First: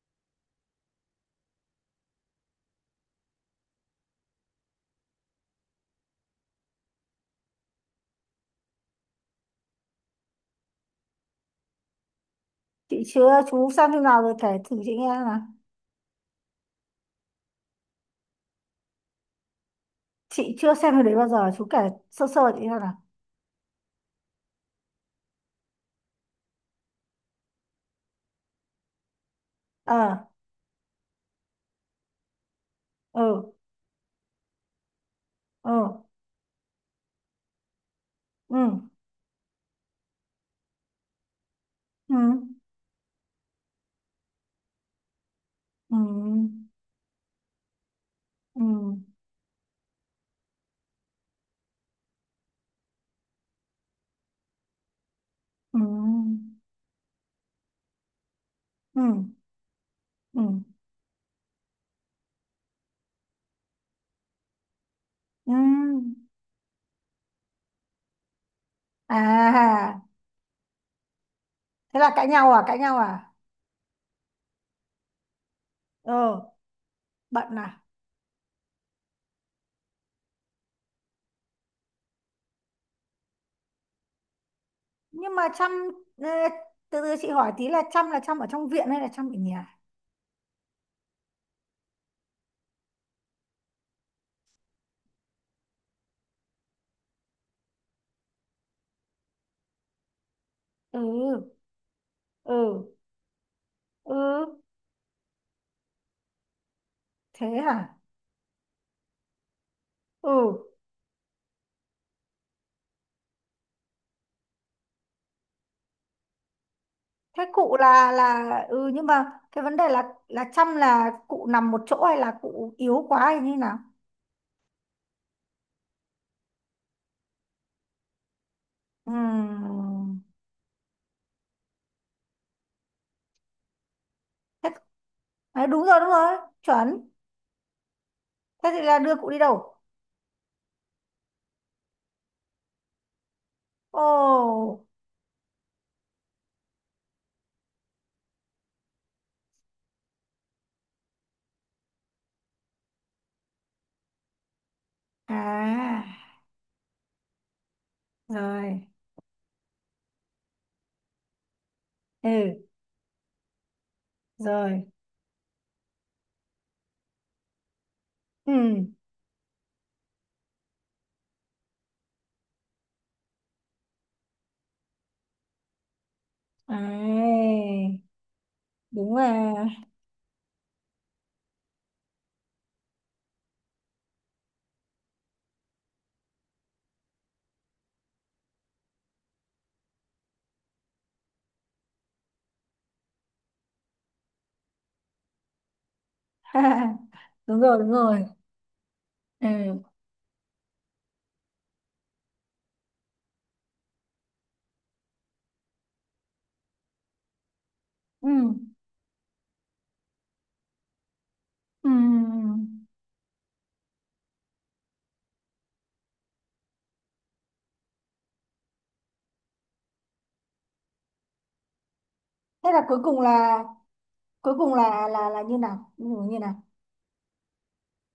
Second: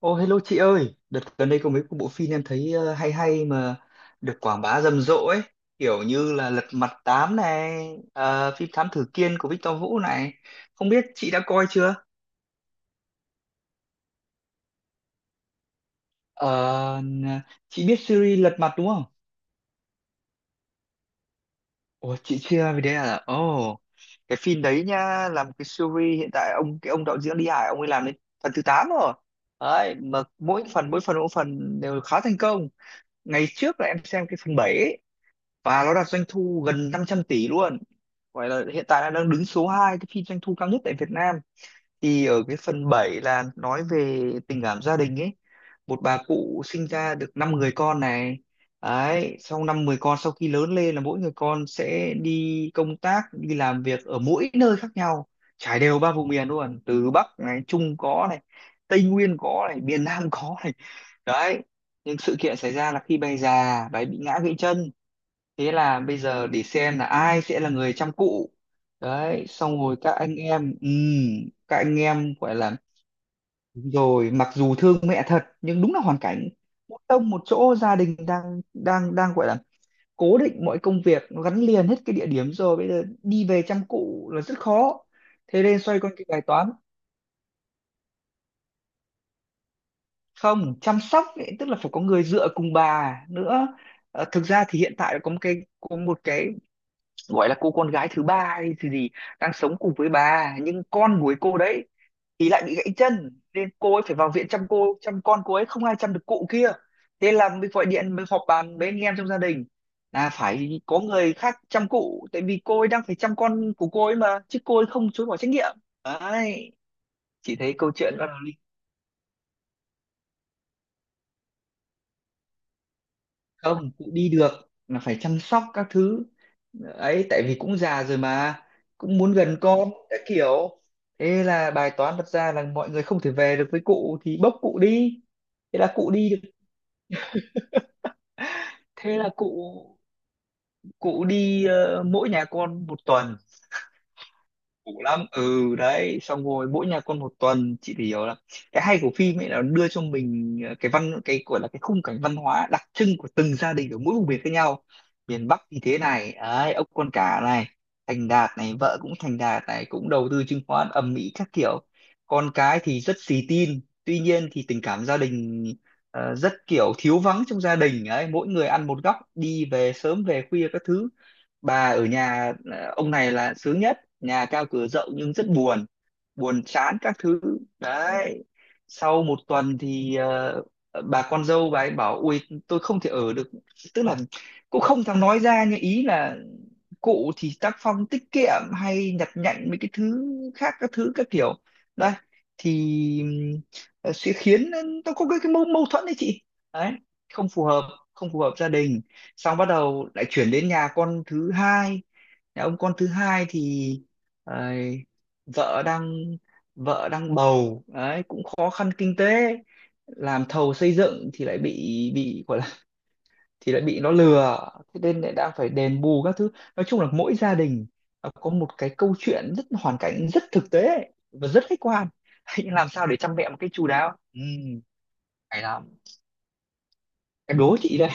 Ô hello chị ơi, đợt gần đây có mấy cái bộ phim em thấy hay hay mà được quảng bá rầm rộ ấy, kiểu như là Lật Mặt Tám này, phim Thám Tử Kiên của Victor Vũ này. Không biết chị đã coi chưa? Chị chưa, chú xem phim nào rồi kể thử chị nghe xem nào. Ờ, n- chị biết series Lật Mặt đúng không? Chị chưa xem phim đấy bao giờ, chú kể Ủa sơ chị sơ chị chưa xem về đấy nào. à? Ồ, cái phim đấy nha, một cái series hiện tại ông ông đạo diễn Lý Hải ông ấy làm đến phần thứ 8 rồi. Đấy, Ờ. mà mỗi phần đều khá thành công. Ngày Ừ. trước là em xem cái phần 7 Ừ. và nó đạt doanh thu gần 500 tỷ luôn, gọi Ừ. là hiện tại là đang đứng số 2 cái phim doanh thu cao nhất tại Việt Nam. Ừ. Thì ở cái phần 7 là nói về tình cảm gia đình ấy, một bà cụ Ừ. sinh ra được 5 người con này, Ừ. đấy sau năm 10 con sau khi lớn lên là mỗi người con sẽ đi công tác đi làm việc ở mỗi nơi khác nhau, trải đều ba vùng Ừ. miền luôn, từ Bắc này, Trung có này, Ừ. Tây Nguyên có này, miền Nam Ừ. có này, đấy. Nhưng sự kiện xảy ra là khi bà già bà ấy bị ngã gãy chân, Ừ. thế là bây giờ để xem là ai sẽ là người chăm cụ. Đấy, xong À, rồi các anh em ừ, các anh thế là cãi em nhau gọi à? là Cãi nhau à? đúng rồi, mặc dù thương mẹ thật nhưng đúng là hoàn Ờ, cảnh, một tông một bận chỗ à? gia đình đang đang đang gọi là cố định mọi công việc, nó gắn liền hết cái địa điểm rồi, bây giờ đi về chăm cụ là rất khó, Nhưng mà thế chăm... nên xoay quanh cái bài Ê, toán, từ từ, chị hỏi tí là chăm ở trong viện hay là chăm ở nhà? không chăm sóc ấy, tức là phải có người dựa cùng bà nữa. Thực ra thì hiện tại có một cái gọi là cô con gái thứ ba hay gì gì đang sống cùng với bà, nhưng Ừ. con của ấy cô đấy thì lại bị gãy Ừ. chân, nên cô ấy Ừ. phải vào viện chăm con cô ấy, không ai chăm được cụ kia. Thế Thế là mới gọi hả? điện mới họp bàn với anh em trong gia đình là Ừ. phải có người khác chăm cụ, tại vì cô ấy đang phải chăm con của cô ấy mà chứ cô ấy không chối bỏ trách nhiệm, đấy. Thế Chỉ thấy cụ câu là chuyện là ừ, nhưng mà cái vấn đề là chăm là cụ nằm một chỗ hay là cụ yếu quá hay như nào? không, cũng đi được là phải chăm sóc các thứ ấy, tại vì cũng già rồi mà, cũng muốn gần con các Ừm. kiểu. Thế là bài toán đặt ra là mọi người không thể về được với cụ thì bốc Thế, cụ đi, đấy, thế đúng là rồi, đúng cụ đi rồi, được. chuẩn. Thế thì là đưa Thế là cụ đi cụ đâu? cụ đi mỗi nhà con một tuần, Ồ. cũ lắm đấy. Xong rồi mỗi nhà con một tuần, chị thì hiểu là cái hay của phim ấy là nó đưa cho mình cái gọi là cái khung cảnh văn hóa đặc trưng của từng gia đình ở mỗi vùng miền khác nhau. Miền Bắc thì thế À. này đấy, ốc con cả này, thành đạt này, Rồi. vợ cũng thành đạt này, cũng đầu tư chứng khoán ầm ĩ các kiểu, con Ừ. cái thì rất xì tin, tuy nhiên thì tình Rồi. cảm gia đình rất kiểu thiếu vắng trong gia đình đấy, mỗi Ừ. người ăn một góc đi về sớm về khuya các thứ, bà ở nhà. Ờ, ông này là sướng nhất nhà cao cửa rộng nhưng rất buồn, buồn chán các thứ, Ấy, đấy. đúng Sau một rồi. tuần thì bà con dâu bà ấy bảo ui tôi không thể ở được, tức là cũng không thèm nói ra nhưng ý là cụ thì tác phong tiết kiệm hay nhặt nhạnh mấy cái thứ khác các thứ các kiểu, đây thì sẽ khiến nó có cái mâu thuẫn đấy chị, đấy, không Đúng phù rồi, hợp, đúng rồi. không phù hợp gia đình. Xong bắt Ừ. đầu lại chuyển đến nhà con thứ hai, nhà ông con thứ hai thì ờ, vợ đang vợ đang bầu đấy, Ừ. cũng khó khăn kinh tế, làm thầu xây dựng thì lại bị Ừ. bị gọi là, thì lại bị nó lừa, thế nên lại đang phải đền bù các thứ. Nói chung là mỗi gia đình nó có một cái câu chuyện rất hoàn cảnh, rất thực tế và rất khách quan Thế nhưng là làm cuối sao để cùng chăm mẹ một là cách chu đáo như hay lắm. nào? Như như nào? Em đố chị đây,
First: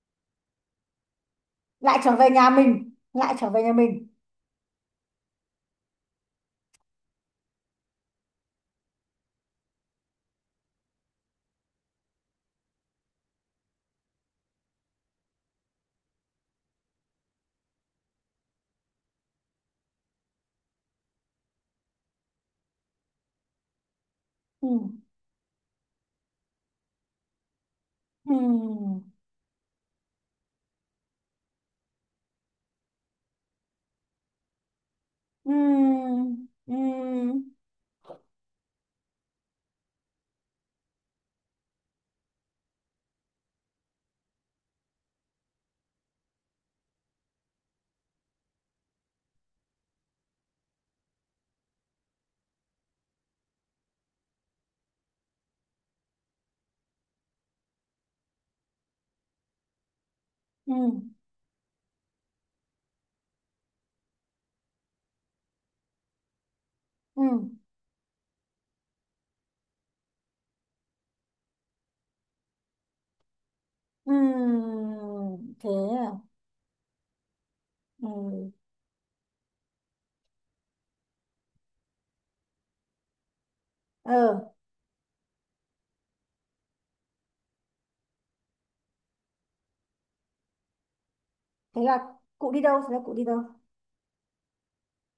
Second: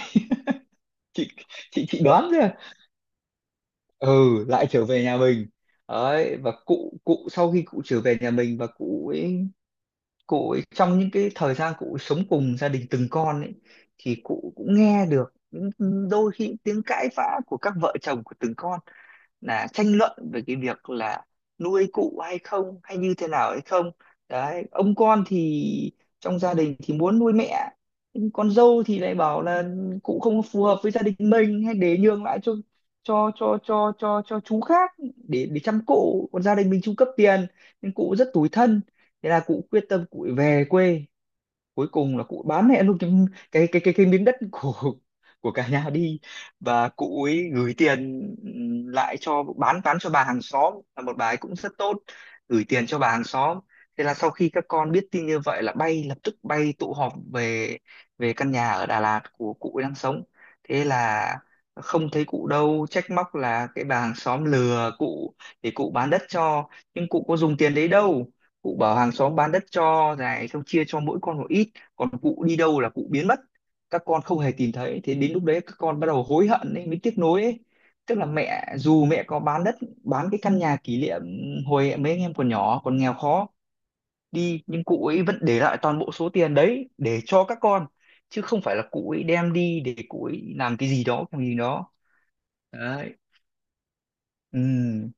chị chị Lại chị trở đoán về chứ. nhà mình, lại trở về nhà mình. Ừ, lại trở về nhà mình, đấy. Và cụ cụ sau khi cụ trở về nhà mình và cụ ấy trong những cái thời gian cụ sống cùng gia đình từng con ấy, thì cụ cũng nghe được những đôi khi tiếng cãi vã của các vợ chồng của từng con, là tranh luận về cái việc là nuôi cụ hay không hay như thế nào hay không, đấy. Ừ. Ông con thì trong gia đình thì muốn nuôi mẹ, nhưng con dâu thì Ừ. lại bảo là cụ không phù hợp với gia đình mình, hay để nhường lại cho chú khác để Ừ. Chăm cụ, còn gia đình mình chu cấp Ừ. tiền, nên cụ rất tủi thân. Thế là cụ quyết tâm cụ về quê, cuối cùng là cụ bán mẹ luôn cái miếng đất của cả nhà đi, và cụ ấy gửi tiền lại cho, bán cho bà hàng xóm là một bà ấy cũng rất tốt, gửi tiền cho bà hàng xóm. Thế là sau khi các con biết tin như vậy là bay lập tức bay tụ họp về về căn nhà ở Đà Lạt của cụ ấy đang sống. Ừ. Thế là không thấy cụ đâu, trách móc là cái bà hàng xóm lừa cụ để cụ bán đất cho, nhưng Ừ. cụ có dùng tiền đấy đâu, cụ bảo hàng xóm bán đất cho này, xong chia cho mỗi con một ít, còn cụ đi đâu là cụ biến mất, các con không hề tìm Ừ. thấy. Thế đến lúc đấy Thế các con bắt đầu à? hối hận ấy, mới tiếc nuối ấy, tức là Ừ. mẹ dù mẹ có bán đất bán cái căn nhà kỷ niệm hồi mấy anh em còn nhỏ còn nghèo khó Ờ, đi, nhưng cụ ấy vẫn để lại toàn bộ số tiền đấy để cho các con, chứ không phải là cụ ấy đem đi để cụ ấy làm cái gì đó cái gì thế đó, là cụ đi đâu? Thế là cụ đấy. đi đâu? Ừ,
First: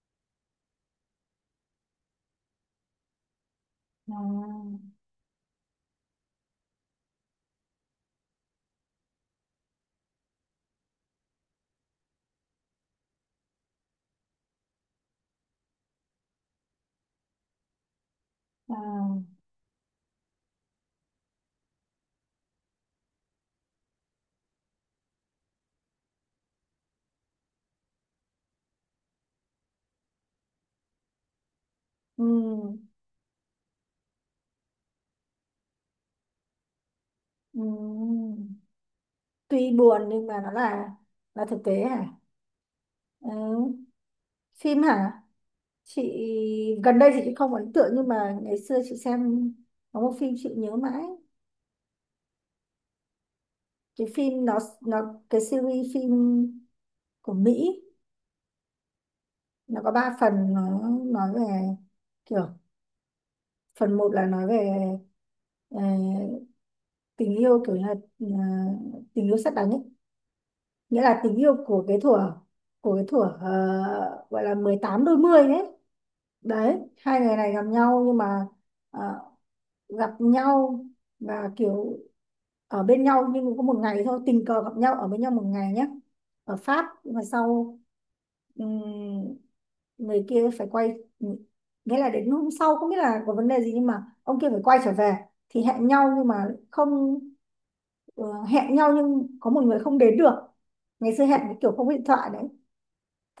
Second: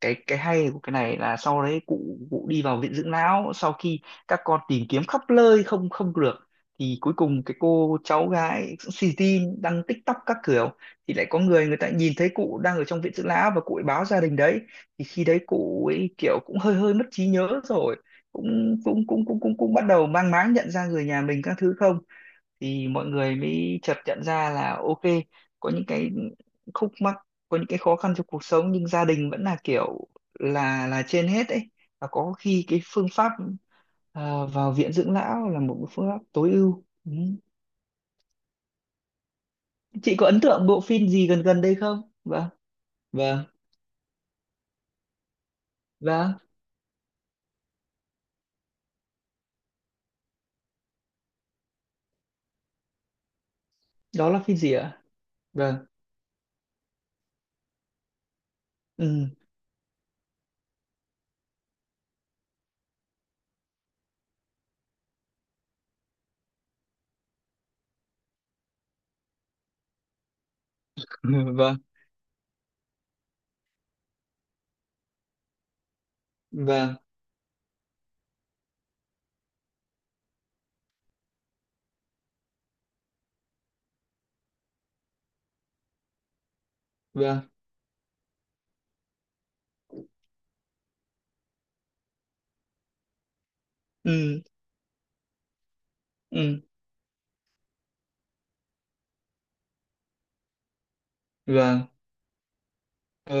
cái hay của cái này là sau đấy cụ cụ đi vào viện dưỡng lão. Sau khi các con À. tìm kiếm khắp nơi không không được, thì cuối cùng cái cô cháu gái xì tin đăng TikTok các kiểu, thì lại có người người ta nhìn thấy cụ đang ở trong viện dưỡng lão và cụ ấy báo gia đình đấy, thì khi đấy cụ ấy kiểu cũng hơi hơi mất trí nhớ rồi, À. cũng cũng cũng cũng cũng cũng bắt đầu mang máng nhận ra người nhà mình các thứ không. Thì mọi người mới chợt nhận ra là ok, có những cái khúc mắc, có những cái khó khăn trong cuộc sống nhưng gia đình vẫn là kiểu là trên hết ấy, và có khi cái Ừ. phương pháp vào viện dưỡng lão là một cái phương pháp tối ưu Ừ. Tuy buồn Chị nhưng có mà ấn nó tượng bộ là phim gì gần là thực gần đây tế không, hả. vâng Ừ. vâng Phim hả? Chị... vâng? Gần đây thì chị không ấn tượng nhưng mà ngày xưa chị xem có một phim chị nhớ mãi. Cái Đó là phim phim nó gì ạ, nó cái vâng? series phim của Mỹ, Ừ. nó có ba phần. Nó nói về kiểu phần một là nói về ờ, tình yêu, kiểu như là ờ, tình yêu sét đánh ấy. Nghĩa là tình yêu Vâng của cái thuở gọi là 18 đôi mươi ấy. Đấy, vâng hai người này gặp nhau nhưng mà ờ, gặp nhau và kiểu ở bên nhau. Nhưng có một ngày thôi, tình cờ gặp nhau ở bên nhau một ngày nhé, ở Pháp. Nhưng mà vâng. sau người kia phải quay... Nghĩa là đến hôm sau không biết là có vấn đề gì nhưng mà ông Ừ. kia phải quay trở về. Thì hẹn nhau nhưng mà Ừ. không, hẹn nhau nhưng có một người không đến được. Ngày xưa hẹn cái kiểu Vâng. không có điện thoại đấy.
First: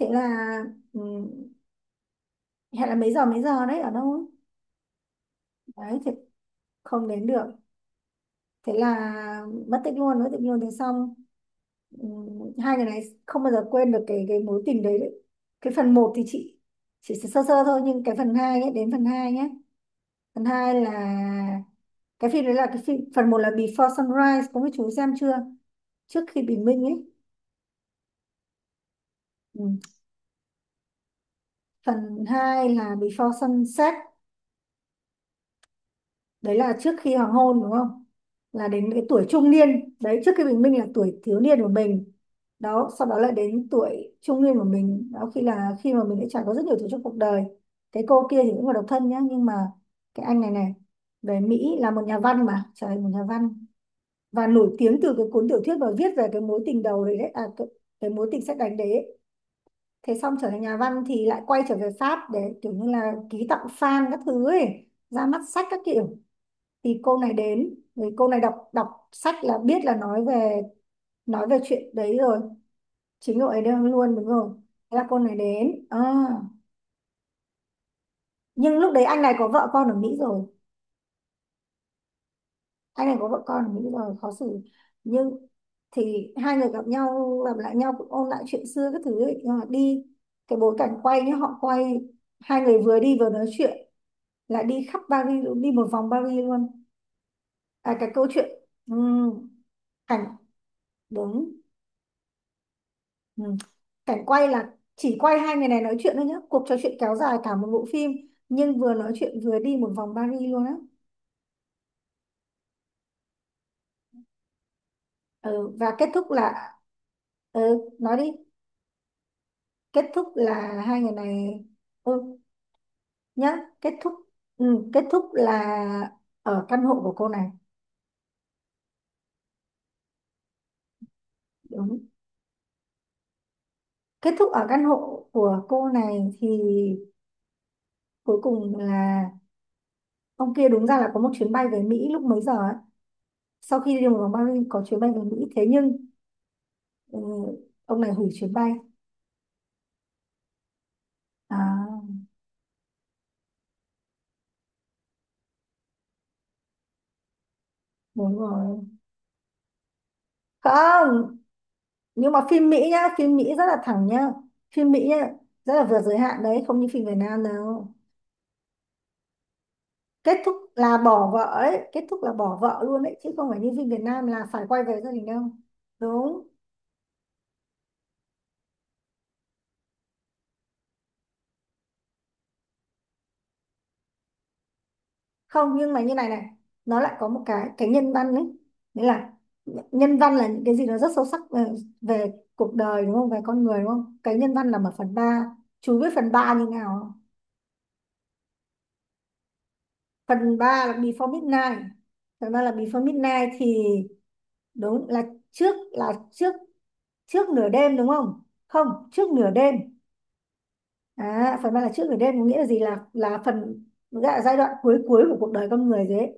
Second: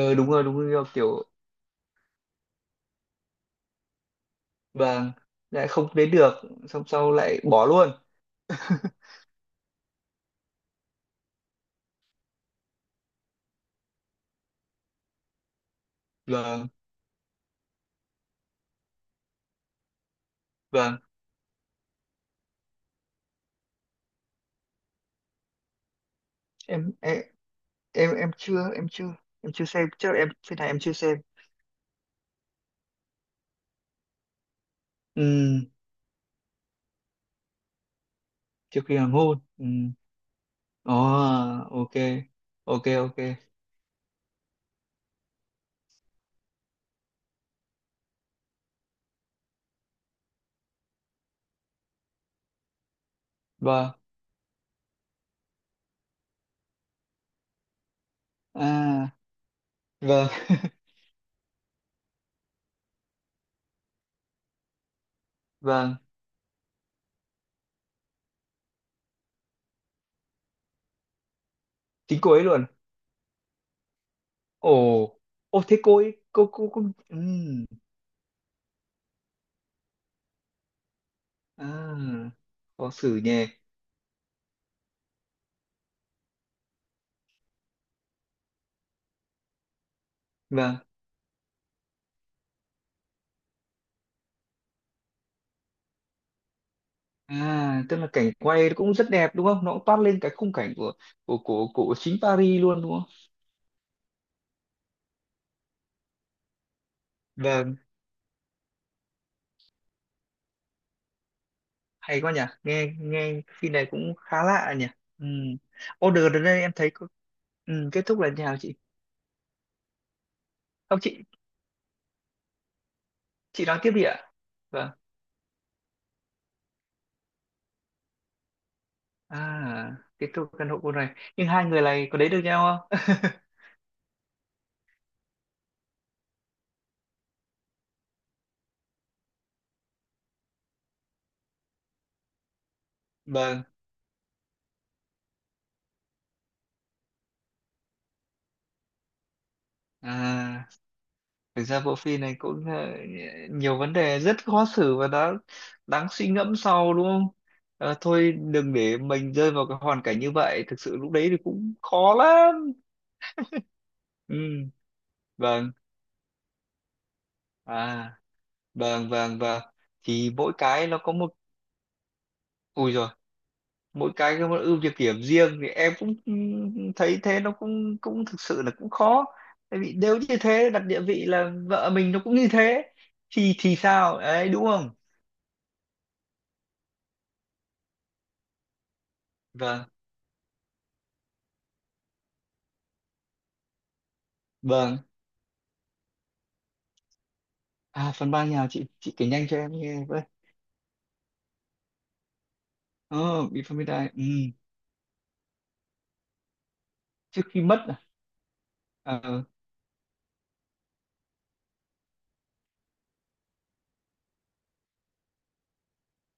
Thế là đúng rồi kiểu, ừm, hẹn là mấy giờ đấy, ở đâu ấy. vâng, lại không Đấy thì đến được, xong không sau đến lại được, bỏ luôn, thế là mất tích luôn, mất tích luôn. Thế xong hai người này không bao giờ quên được cái mối tình đấy, đấy. Cái phần một thì chị vâng chỉ sơ sơ thôi, nhưng cái phần 2 ấy, đến phần 2 nhé. Phần hai vâng. là Cái phim đấy là cái phim phần một là Before Sunrise, có mấy chú xem chưa? Trước khi bình minh em ấy. em em em chưa em chưa Ừ. xem, chắc là em phiên này em chưa xem. Phần 2 là Before Sunset, Ừ, đấy là trước khi hoàng hôn, đúng không? Là trước đến khi cái hoàng tuổi hôn, trung ừ. niên đấy. Trước khi bình minh là Ồ, tuổi thiếu niên của ok mình. ok Đó, sau ok, đó lại đến tuổi trung niên của mình, đó khi là khi mà mình đã trải qua rất nhiều thứ trong cuộc đời. Cái cô kia thì cũng là độc thân nhá, nhưng mà cái anh này này về Mỹ là một nhà văn, mà trời ơi, một nhà văn. vâng, Và nổi tiếng từ cái cuốn tiểu thuyết mà viết về cái mối tình đầu đấy, đấy à, cái mối tình sét đánh à, đấy. Thế vâng xong trở thành nhà văn thì lại quay trở về Pháp để kiểu như là ký tặng fan các thứ ấy, ra mắt sách các vâng kiểu. Thì cô này đến, thì cô này đọc đọc sách là biết là nói về chuyện đấy chính cô rồi. ấy luôn, Chính cậu ấy đang luôn, đúng rồi. ồ, Thế là cô này ô thế đến, cô à. ấy, cô ừ. Nhưng lúc đấy anh này có vợ con ở Mỹ rồi. À, khó Anh này xử có vợ nhỉ, con ở Mỹ rồi, khó xử. Nhưng thì hai người gặp lại nhau cũng ôn lại chuyện xưa các thứ ấy. Nhưng mà đi... Cái bối vâng. cảnh quay nhá, họ quay hai người vừa đi vừa nói chuyện, lại đi khắp Paris luôn, đi một vòng Paris luôn. À tức À, là cái câu cảnh chuyện, quay nó cũng rất đẹp đúng ừm, không, nó cũng toát lên cảnh, cái khung cảnh của của đúng. của của chính Paris luôn đúng không, ừm, Cảnh quay là chỉ quay hai người này nói chuyện thôi nhá, cuộc trò chuyện kéo dài cả một vâng. bộ phim. Nhưng vừa nói chuyện vừa đi một vòng Paris luôn á. Hay quá nhỉ, nghe nghe phim này cũng khá lạ nhỉ. Ừ. Ừ, và kết thúc Order đến đây em là... thấy có. Ừ, Ừ, kết nói thúc đi. là như nào chị? Kết thúc là hai Không người chị, này... Ừ, nhá, chị nói tiếp kết đi thúc... ạ. Ừ, Vâng. kết thúc là ở căn hộ của cô này. À kết thúc căn hộ cô này nhưng hai người Đúng. này có đến được nhau không? Kết thúc ở căn hộ của cô này thì cuối cùng là... Ông kia đúng ra là có một chuyến bay về Mỹ lúc mấy giờ ấy. Vâng. Sau khi đi một vòng Paris có chuyến bay về Mỹ, thế nhưng ừ, ông này hủy chuyến bay. À thực ra bộ À, phim này cũng nhiều vấn đề rất khó xử và đã đáng suy ngẫm sau đúng không? Thôi đúng đừng rồi. để mình rơi vào cái hoàn cảnh như vậy, thực sự lúc đấy thì Không, cũng khó nhưng mà phim lắm. Mỹ nhá, phim Mỹ rất là thẳng nhá. Ừ, Phim Mỹ nhá, vâng, rất là vượt giới hạn đấy, không như phim Việt Nam đâu. à vâng vâng vâng, thì Kết mỗi thúc cái nó là có bỏ một vợ ấy, kết thúc là bỏ vợ ui luôn rồi, đấy, chứ không phải như phim Việt mỗi Nam cái là có một phải ưu quay nhược về gia điểm đình đâu. riêng, thì em cũng Đúng. thấy thế, nó cũng cũng thực sự là cũng khó, tại vì nếu như thế đặt địa vị là vợ mình nó cũng như thế thì sao đấy đúng không, Không, nhưng mà như này này, nó lại có một cái nhân văn đấy, nghĩa là... vâng Nhân văn là những cái gì nó rất sâu sắc về cuộc đời, đúng không, về con người, đúng không. Cái nhân văn là một vâng. phần ba. Chú biết phần ba như nào không? À phần 3 nhà chị kể nhanh cho em nghe với. phần ba là before midnight Phần ba là Before Ờ Midnight thì... bifamida, ừ, Đúng, là trước, là trước trước trước khi nửa mất à? đêm, đúng không? Không, trước Ờ, nửa đêm. À, phần ba là trước nửa đêm có nghĩa là gì, là phần, gọi là giai đoạn cuối cuối của cuộc đời con người thế.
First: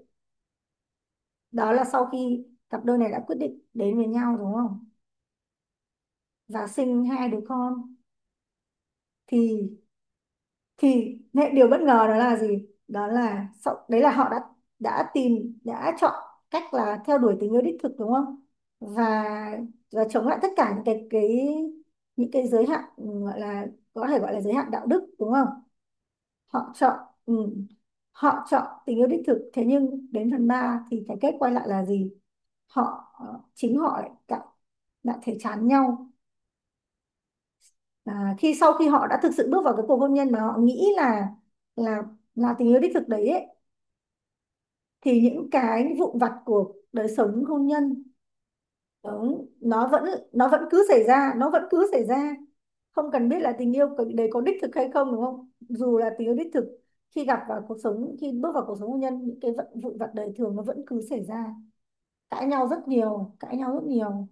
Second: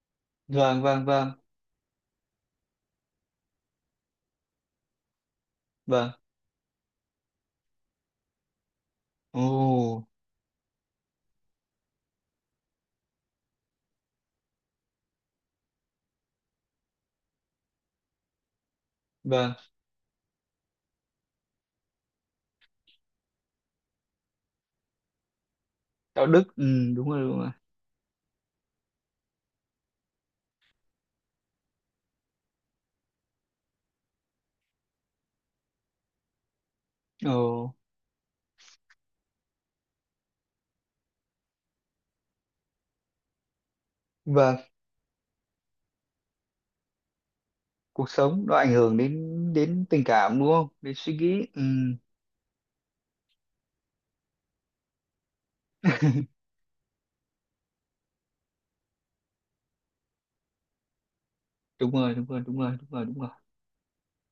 vâng vâng vâng Đó là sau khi cặp đôi này đã quyết định đến với nhau, đúng không, vâng. và sinh hai đứa con, Ồ, thì thì điều bất ngờ đó là gì, đó là sau, đấy là họ đã tìm, đã chọn cách là theo đuổi tình yêu đích thực, đúng không. và vâng. và chống lại tất cả những cái giới hạn, gọi là, có thể gọi là giới hạn đạo đức, đúng không. Đạo đức, ừ. Họ chọn, Đúng rồi ừ, đúng rồi. họ chọn tình yêu đích thực. Thế nhưng đến phần 3 thì cái kết quay lại là gì, họ, chính họ lại đã thấy chán nhau. Ồ, À, khi sau khi họ đã thực sự bước vào cái cuộc hôn nhân mà họ nghĩ là là tình yêu đích thực đấy ấy, vâng. thì những cái vụn vặt của đời sống hôn nhân, Cuộc sống nó ảnh hưởng đúng, đến đến tình cảm nó đúng vẫn không, cứ đến xảy suy ra, nghĩ, nó ừ. vẫn cứ xảy ra. Không cần biết là tình yêu đấy có đích thực hay không, đúng không, dù là tình yêu đích thực. Khi gặp vào cuộc sống, khi bước vào cuộc sống hôn nhân, những cái vận vụn vặt đời thường nó vẫn cứ xảy ra. Đúng rồi đúng rồi Cãi đúng nhau rồi rất đúng rồi đúng rồi nhiều, cãi nhau rất nhiều.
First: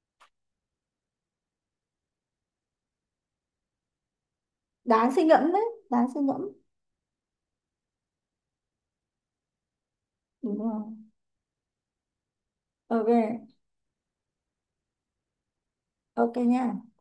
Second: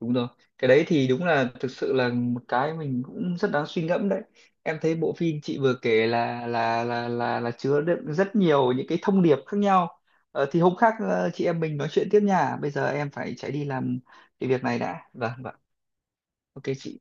đúng rồi. Cái đấy thì đúng là thực sự là một cái mình cũng rất đáng suy ngẫm đấy, em thấy bộ Đáng suy phim ngẫm chị đấy. vừa Đáng kể suy là ngẫm. là chứa đựng rất nhiều những cái thông điệp khác nhau. Đúng Thì hôm khác không? Chị em mình nói chuyện tiếp nha, bây giờ OK. em phải chạy đi làm cái việc này đã, vâng vâng, OK ok nha. chị.